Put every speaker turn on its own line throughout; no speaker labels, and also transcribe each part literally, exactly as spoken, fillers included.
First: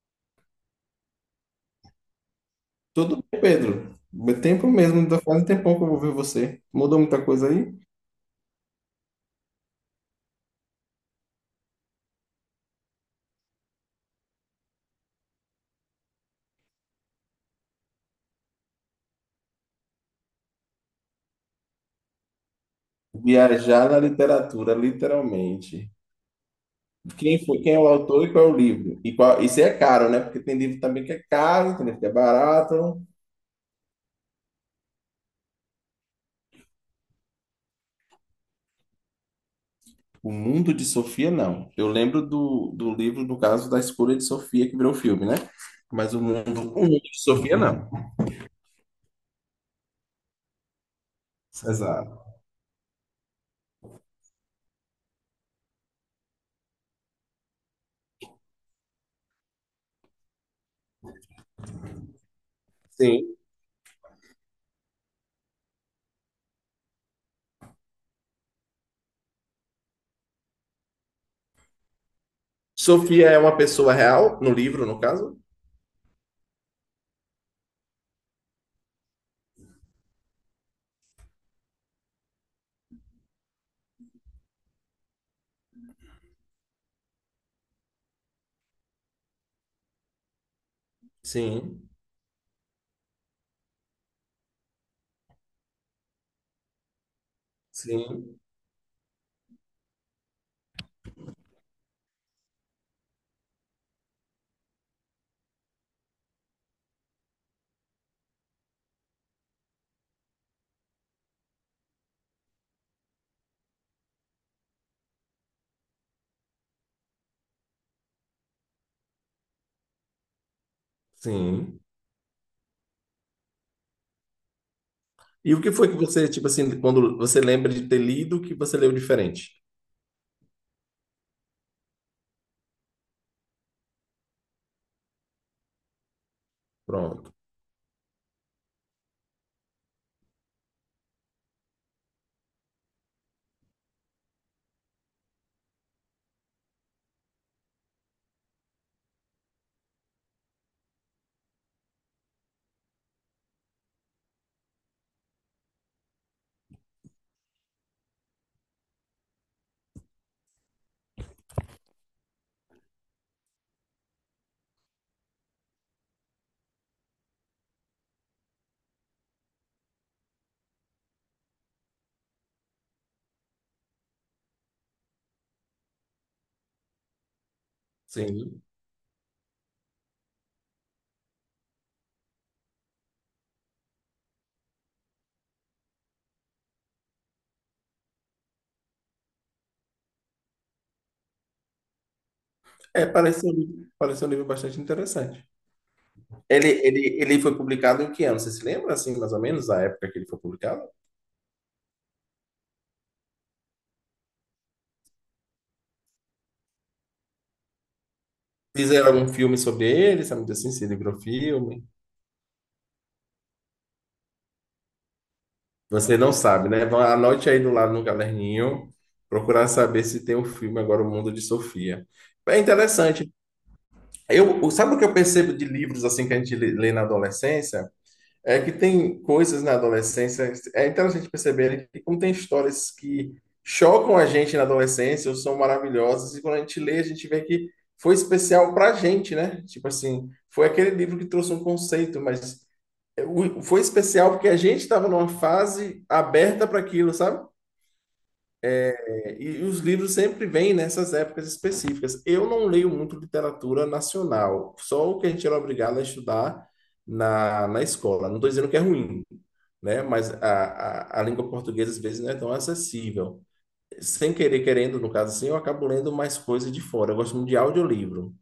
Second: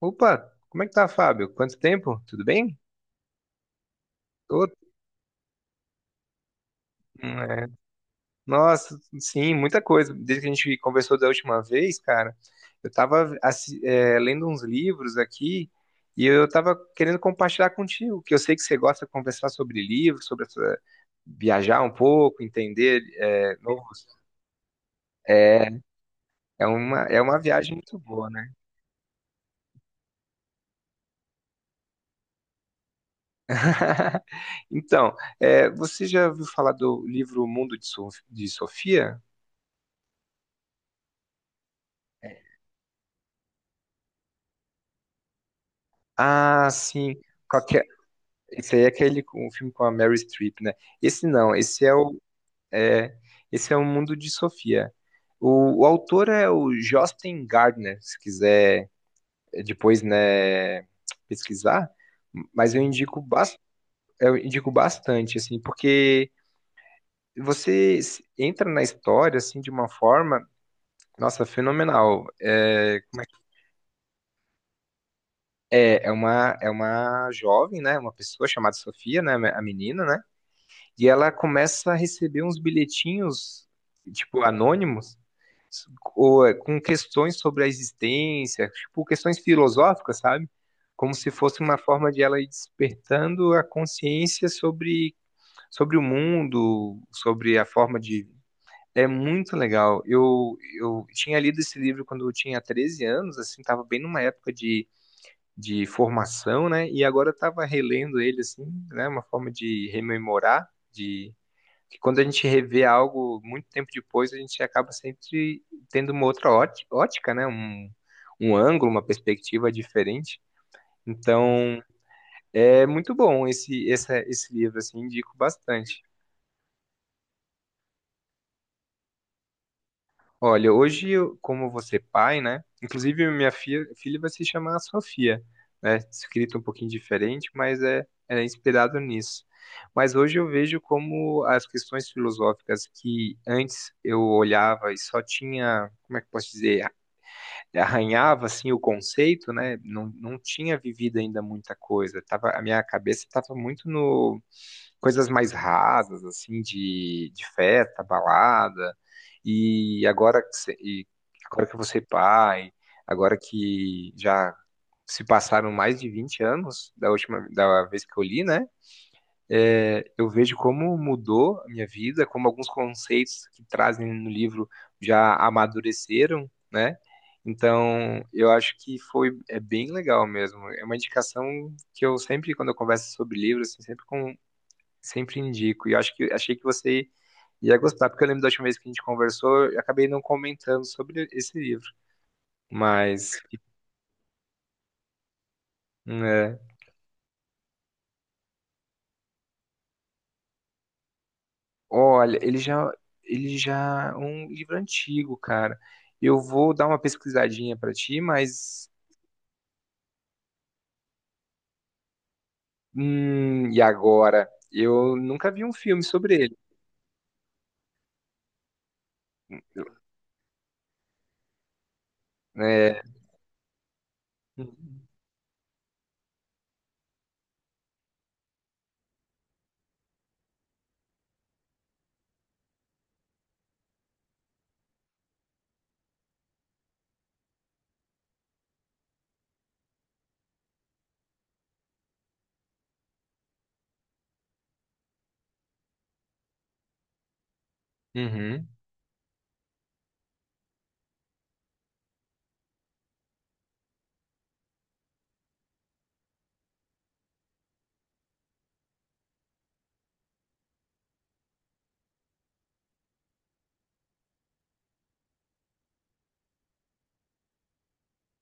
Opa, como é que tá, Fábio? Quanto tempo? Tudo bem?
Tudo bem, Pedro. Meu Tempo
Tô-
mesmo, ainda faz um tempão que eu vou ver você. Mudou muita
hum,
coisa
é.
aí?
Nossa, sim, muita coisa. Desde que a gente conversou da última vez, cara, eu tava assi- é, lendo uns livros aqui e eu tava querendo compartilhar contigo, que eu sei que você gosta de conversar sobre livros, sobre essa- viajar um pouco, entender é,
Viajar na
novos.
literatura,
É,
literalmente.
é uma, é uma
Quem foi,
viagem
quem é o
muito
autor
boa,
e
né?
qual é o livro? E qual, isso é caro, né? Porque tem livro também que é caro, tem livro que é barato.
Então, é, você já ouviu falar do livro Mundo de Sof- de Sofia?
O Mundo de Sofia, não. Eu lembro do, do livro, no caso, da escolha de Sofia, que virou filme, né? Mas o
Ah,
Mundo, o Mundo
sim.
de Sofia,
Qual que é?
não.
Esse aí é aquele com- o filme com a Mary Streep, né? Esse não, esse é o
Exato.
é, esse é o Mundo de Sofia. O, o autor é o Josten Gardner, se quiser eh, depois, né, pesquisar, mas eu indico,
Sim.
bas- eu indico bastante assim, porque você s- entra na história assim de uma forma, nossa, fenomenal. É, como é,
Sofia
que-
é uma pessoa real, no livro, no caso?
é é uma é uma jovem, né, uma pessoa chamada Sofia, né, a menina, né? E ela começa a receber uns bilhetinhos, tipo, anônimos, ou, é, com questões sobre a existência, tipo, questões filosóficas, sabe? Como se fosse uma
Sim,
forma de ela ir despertando a consciência sobre, sobre o mundo, sobre a forma de.
sim,
É muito legal. Eu, eu tinha lido esse livro quando eu tinha treze anos, assim, tava bem numa época de, de formação, né? E agora eu tava relendo ele, assim, né? Uma forma de rememorar, de que quando a gente revê algo muito tempo depois, a gente acaba sempre tendo uma outra óti- ótica, né? Um, um ângulo, uma perspectiva diferente.
sim.
Então, é muito bom esse, essa- esse livro, assim, indico
E o que foi que
bastante.
você, tipo assim, quando você lembra de ter lido, que você leu diferente?
Olha, hoje, eu, como você é pai, né? Inclusive, minha fi- filha vai se chamar Sofia, né? Escrito um pouquinho
Pronto.
diferente, mas é, é inspirado nisso. Mas hoje eu vejo como as questões filosóficas que antes eu olhava e só tinha, como é que eu posso dizer, arranhava assim o conceito, né? Não, não tinha vivido ainda muita coisa. Tava, a minha cabeça estava muito no coisas mais rasas, assim, de, de festa, balada. E agora, que cê- e agora que você é pai, agora que já se passaram mais de vinte anos da última da vez que eu li, né? É, eu vejo como mudou a minha vida, como alguns conceitos que trazem no livro já amadureceram, né? Então, eu
Sim.
acho que foi é bem legal mesmo. É uma indicação que eu sempre, quando eu converso sobre livros, assim, sempre com, sempre indico. E eu acho que achei que você ia gostar, porque eu lembro da última vez que a gente conversou, eu acabei não comentando sobre esse livro.
É,
Mas,
parece um, livro- parece um livro bastante interessante.
né,
Ele, ele, ele foi publicado em que ano? Você se lembra, assim, mais ou menos, a época que ele foi publicado?
olha, ele já, ele já é um livro antigo, cara. Eu vou dar uma pesquisadinha pra ti, mas
Fizeram algum filme sobre ele, sabe assim, se livrou filme.
hum, e agora? Eu nunca vi um filme
Você não
sobre ele.
sabe, né? Vá- Anote aí do lado no caderninho, procurar saber se tem o filme agora, O Mundo de Sofia. É
É.
interessante. Eu, o- sabe o
Uhum.
que eu percebo de livros, assim, que a gente lê lê na adolescência? É que tem coisas na adolescência, é interessante perceber, né, que como tem histórias que chocam a gente na adolescência ou são maravilhosas, e quando a gente lê, a gente vê que foi especial pra gente, né? Tipo assim, foi aquele livro que trouxe um conceito, mas eh, o- foi especial porque a gente estava numa fase aberta para aquilo, sabe?
Uhum.
É, e os livros sempre vêm nessas épocas específicas. Eu não leio muito literatura nacional, só o que a gente era obrigado a estudar na, na escola. Não estou dizendo que é ruim, né? Mas a, a, a língua portuguesa às vezes não é tão acessível. Sem querer, querendo, no caso assim, eu acabo lendo mais coisas de fora. Eu gosto muito de audiolivro.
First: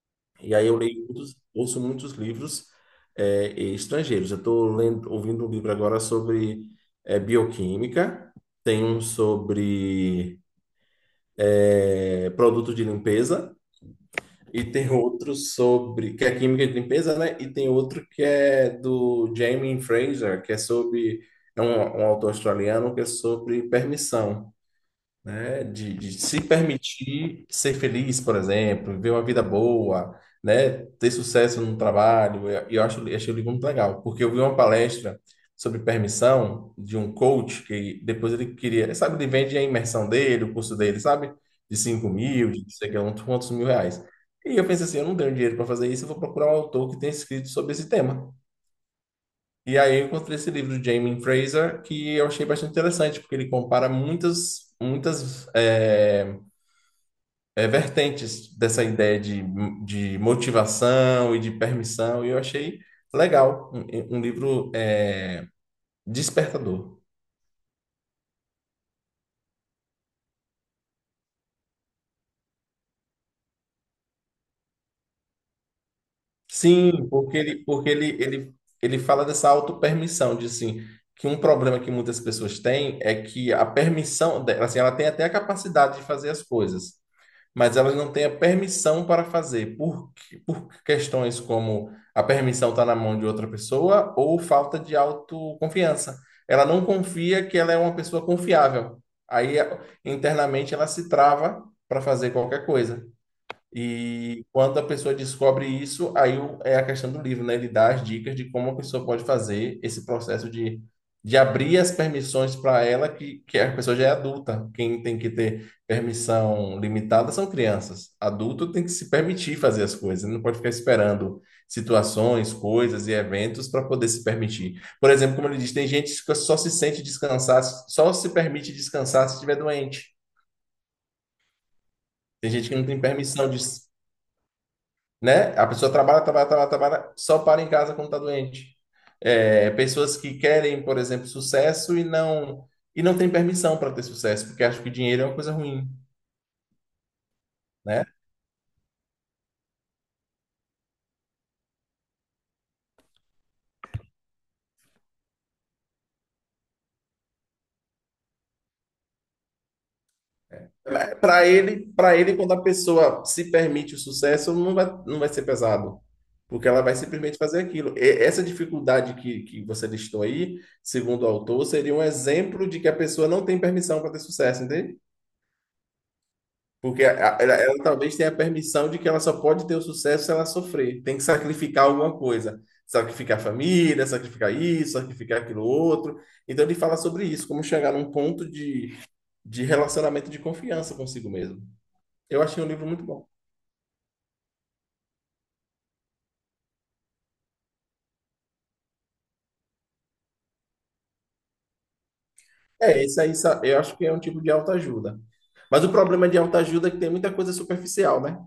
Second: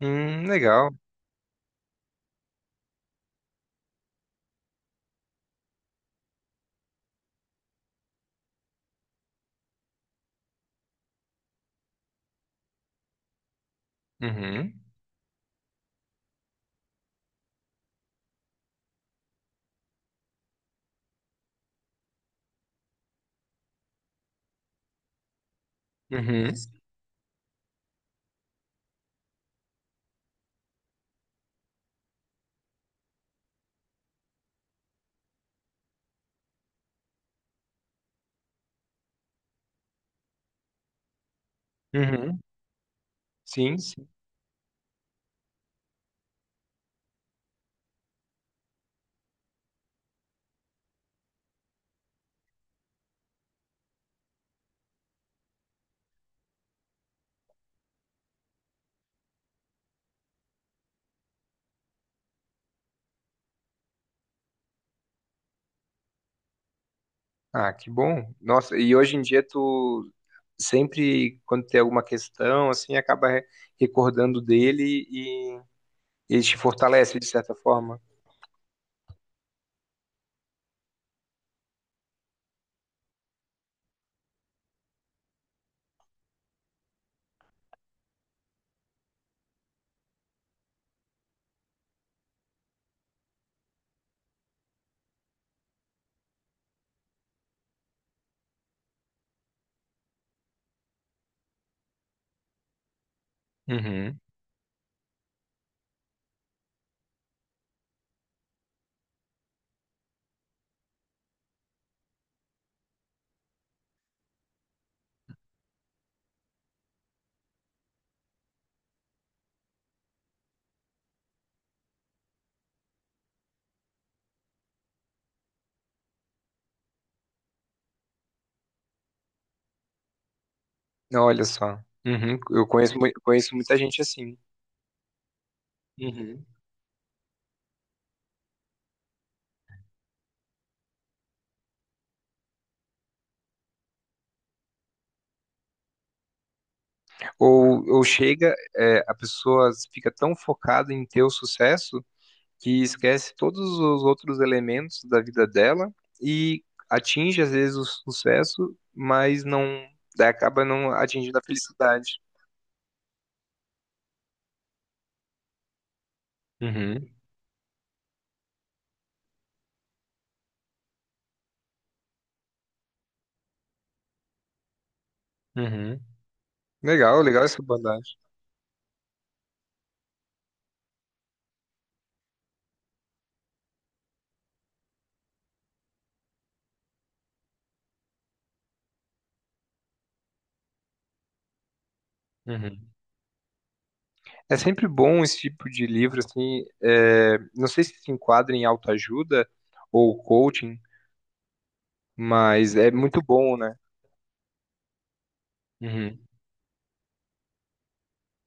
Hum,
E aí eu
legal.
leio muitos, ouço muitos livros eh, estrangeiros. Eu estou lendo, ouvindo um livro agora sobre eh, bioquímica, tem um sobre é, produtos de limpeza, e
Uhum.
tem outro sobre, que é química de limpeza, né? E tem outro que é do Jamie Fraser, que é sobre, é um, um autor australiano, que é sobre permissão, né? De, de se
Uhum.
permitir ser feliz, por exemplo, viver uma vida boa, né? Ter sucesso no trabalho. E Eu, eu acho, eu achei o livro muito legal, porque eu vi uma palestra sobre permissão de um coach que depois ele queria, sabe, ele vende a imersão dele, o curso dele, sabe? De cinco
Uhum.
mil, de não sei o que, quantos quantos mil
Sim,
reais.
sim.
E eu pensei assim, eu não tenho dinheiro para fazer isso, eu vou procurar um autor que tenha escrito sobre esse tema. E aí eu encontrei esse livro do Jamie Fraser que eu achei bastante interessante, porque ele compara muitas, muitas é, é, vertentes dessa ideia de, de motivação e de permissão, e eu achei legal, um, um livro é, despertador.
Ah, que bom. Nossa, e hoje em dia tu sempre quando tem alguma questão, assim, acaba re- recordando dele e ele te
Sim,
fortalece de
porque
certa
ele, porque
forma.
ele, ele, ele fala dessa autopermissão, de assim, que um problema que muitas pessoas têm é que a permissão, dela, assim, ela tem até a capacidade de fazer as coisas, mas elas não têm a permissão para fazer, por, por questões como a permissão está na mão de outra pessoa ou falta de autoconfiança. Ela não confia que ela é uma pessoa confiável. Aí, internamente, ela se trava para fazer qualquer coisa.
Uhum.
E quando a pessoa descobre isso, aí o- é a questão do livro, né? Ele dá as dicas de como a pessoa pode fazer esse processo de, de abrir as permissões para ela, que, que a pessoa já é adulta. Quem tem que ter permissão limitada são crianças. Adulto tem que se permitir fazer as coisas, não pode ficar esperando situações, coisas e eventos para poder se permitir. Por exemplo, como ele diz, tem gente que fica- só se sente descansar, só se permite descansar se estiver doente.
Olha só. Uhum.
Tem
Eu
gente que não
conheço,
tem
mui-
permissão
conheço
de,
muita gente assim.
né? A pessoa trabalha,
Uhum.
trabalha, trabalha, trabalha, só para em casa quando está doente. É, pessoas que querem, por exemplo, sucesso e não e não tem permissão para ter sucesso, porque acham que dinheiro é uma coisa ruim,
Ou, ou
né?
chega, é, a pessoa fica tão focada em ter o sucesso que esquece todos os outros elementos da vida dela e atinge às vezes o sucesso, mas não acaba não atingindo a
Para ele, para
felicidade.
ele, quando a pessoa se permite o sucesso, não vai, não vai ser pesado, porque ela vai
Uhum.
simplesmente fazer aquilo. E essa dificuldade que, que você listou aí, segundo o autor, seria um exemplo de que a pessoa não tem permissão para ter sucesso, entende?
Uhum.
Porque
Legal,
a- a-
legal
ela,
essa
ela
abordagem.
talvez tenha a permissão de que ela só pode ter o sucesso se ela sofrer. Tem que sacrificar alguma coisa. Sacrificar a família, sacrificar isso, sacrificar aquilo outro. Então ele fala sobre isso, como chegar num ponto de, de relacionamento de confiança consigo mesmo. Eu achei um livro
Uhum.
muito bom.
É sempre bom esse tipo de livro, assim, é, não sei se se enquadra em autoajuda ou coaching, mas é
É,
muito
esse aí
bom,
sa-
né?
eu acho que é um tipo de autoajuda. Mas o
Uhum.
problema de autoajuda é que tem muita coisa superficial, né?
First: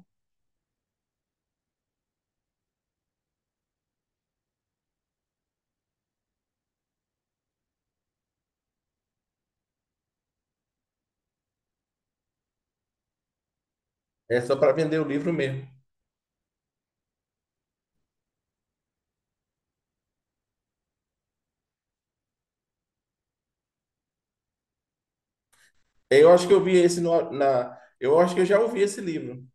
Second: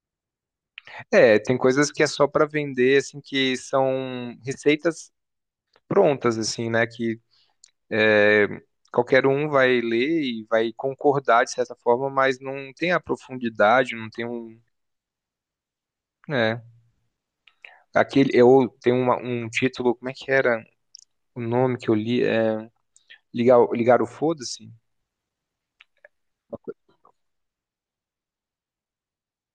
É, tem coisas que é só para vender, assim, que são receitas prontas, assim, né? Que é, qualquer um vai ler e vai concordar de certa forma, mas não tem a profundidade, não tem
É só
um,
para vender o livro mesmo.
né? Aquele, eu tenho uma- um título, como é que era o nome que eu li? É, ligar, ligar o foda-se?
Eu acho que eu vi esse no- na. Eu acho que eu já ouvi esse livro.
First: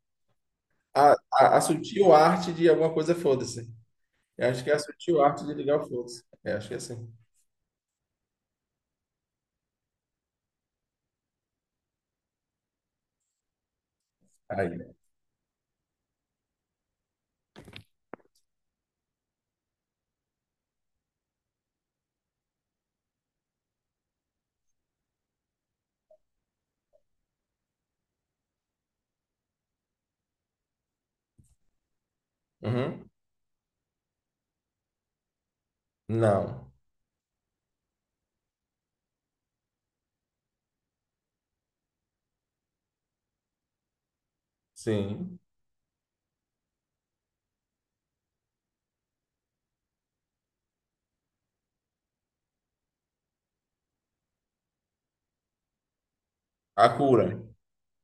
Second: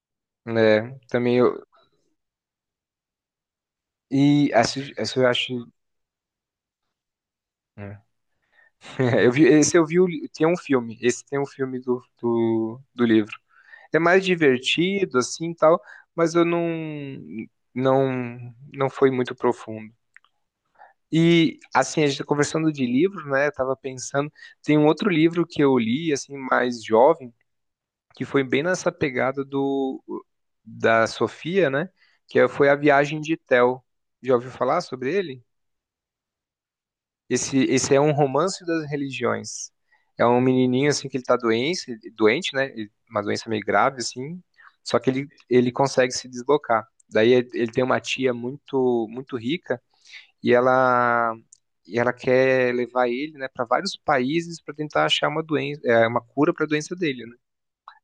É,
A,
também
a, a
eu.
sutil arte de alguma coisa, foda-se. Eu
E
acho que é
essa,
a
essa
sutil
eu
arte de
acho.
ligar o fluxo. Eu acho que é assim.
É. Eu vi, esse eu vi. o li- Tem um filme. Esse tem um filme do, do, do livro. É mais
Aí.
divertido, assim tal, mas eu não. Não, não foi muito profundo. E, assim, a gente tá conversando de livro, né? Eu tava pensando. Tem um outro livro que eu li, assim, mais jovem, que foi bem nessa pegada do. Da Sofia, né? Que é- foi A
Uhum.
Viagem de Théo. Já ouviu falar sobre ele?
Não.
Esse, esse é um romance das religiões. É um menininho assim que ele tá doente, doente, né? Uma doença meio grave assim. Só que ele,
Sim.
ele consegue se deslocar. Daí ele tem uma tia muito muito rica e ela e ela quer levar ele, né, para vários países para tentar achar uma doença, é, uma cura para a
A
doença dele,
cura.
né?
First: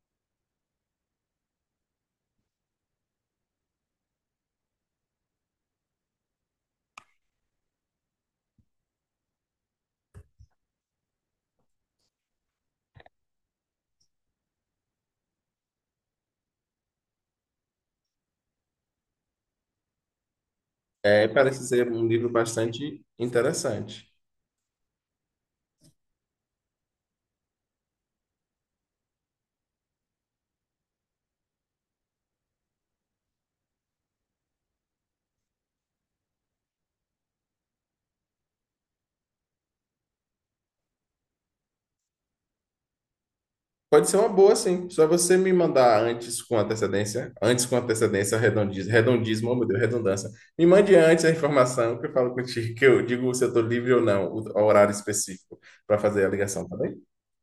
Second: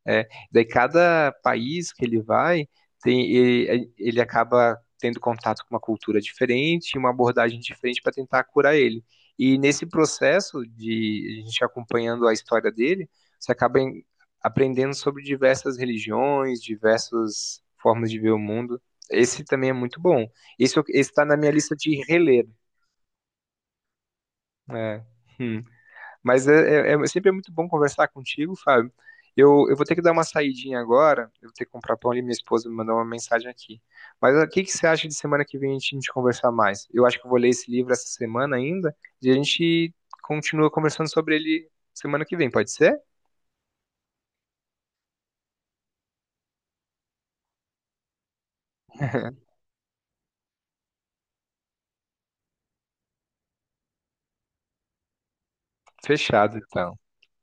É, daí cada país que ele vai, tem, ele, ele acaba tendo contato com uma cultura diferente, uma abordagem diferente para tentar curar ele. E nesse processo de a gente acompanhando a história dele, você acaba em- aprendendo sobre diversas religiões, diversas formas de ver o mundo. Esse também é muito bom. Esse está
É,
na minha
parece
lista
ser
de
um livro
reler.
bastante interessante.
É. Mas é, é- é- sempre é muito bom conversar contigo, Fábio. Eu, eu vou ter que dar uma saidinha agora. Eu vou ter que comprar pão ali. Minha esposa me mandou uma mensagem aqui. Mas ah, o que que você acha de semana que vem a gente, a gente conversar mais? Eu acho que eu vou ler esse livro essa semana ainda. E a gente continua conversando sobre ele semana que vem, pode ser?
Pode ser uma boa, sim. Só você me mandar antes com antecedência, antes com antecedência, redondismo, redondismo, oh, meu Deus, redundância. Me mande antes a informação que eu falo contigo, que eu digo se eu estou livre ou não, o o horário específico para fazer a
Fechado,
ligação, tá
então.
bem?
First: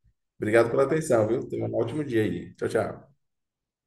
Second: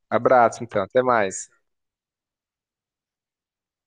Abraço,
Obrigado
então.
pela
Até
atenção, viu?
mais.
Tenha um ótimo dia aí. Tchau, tchau.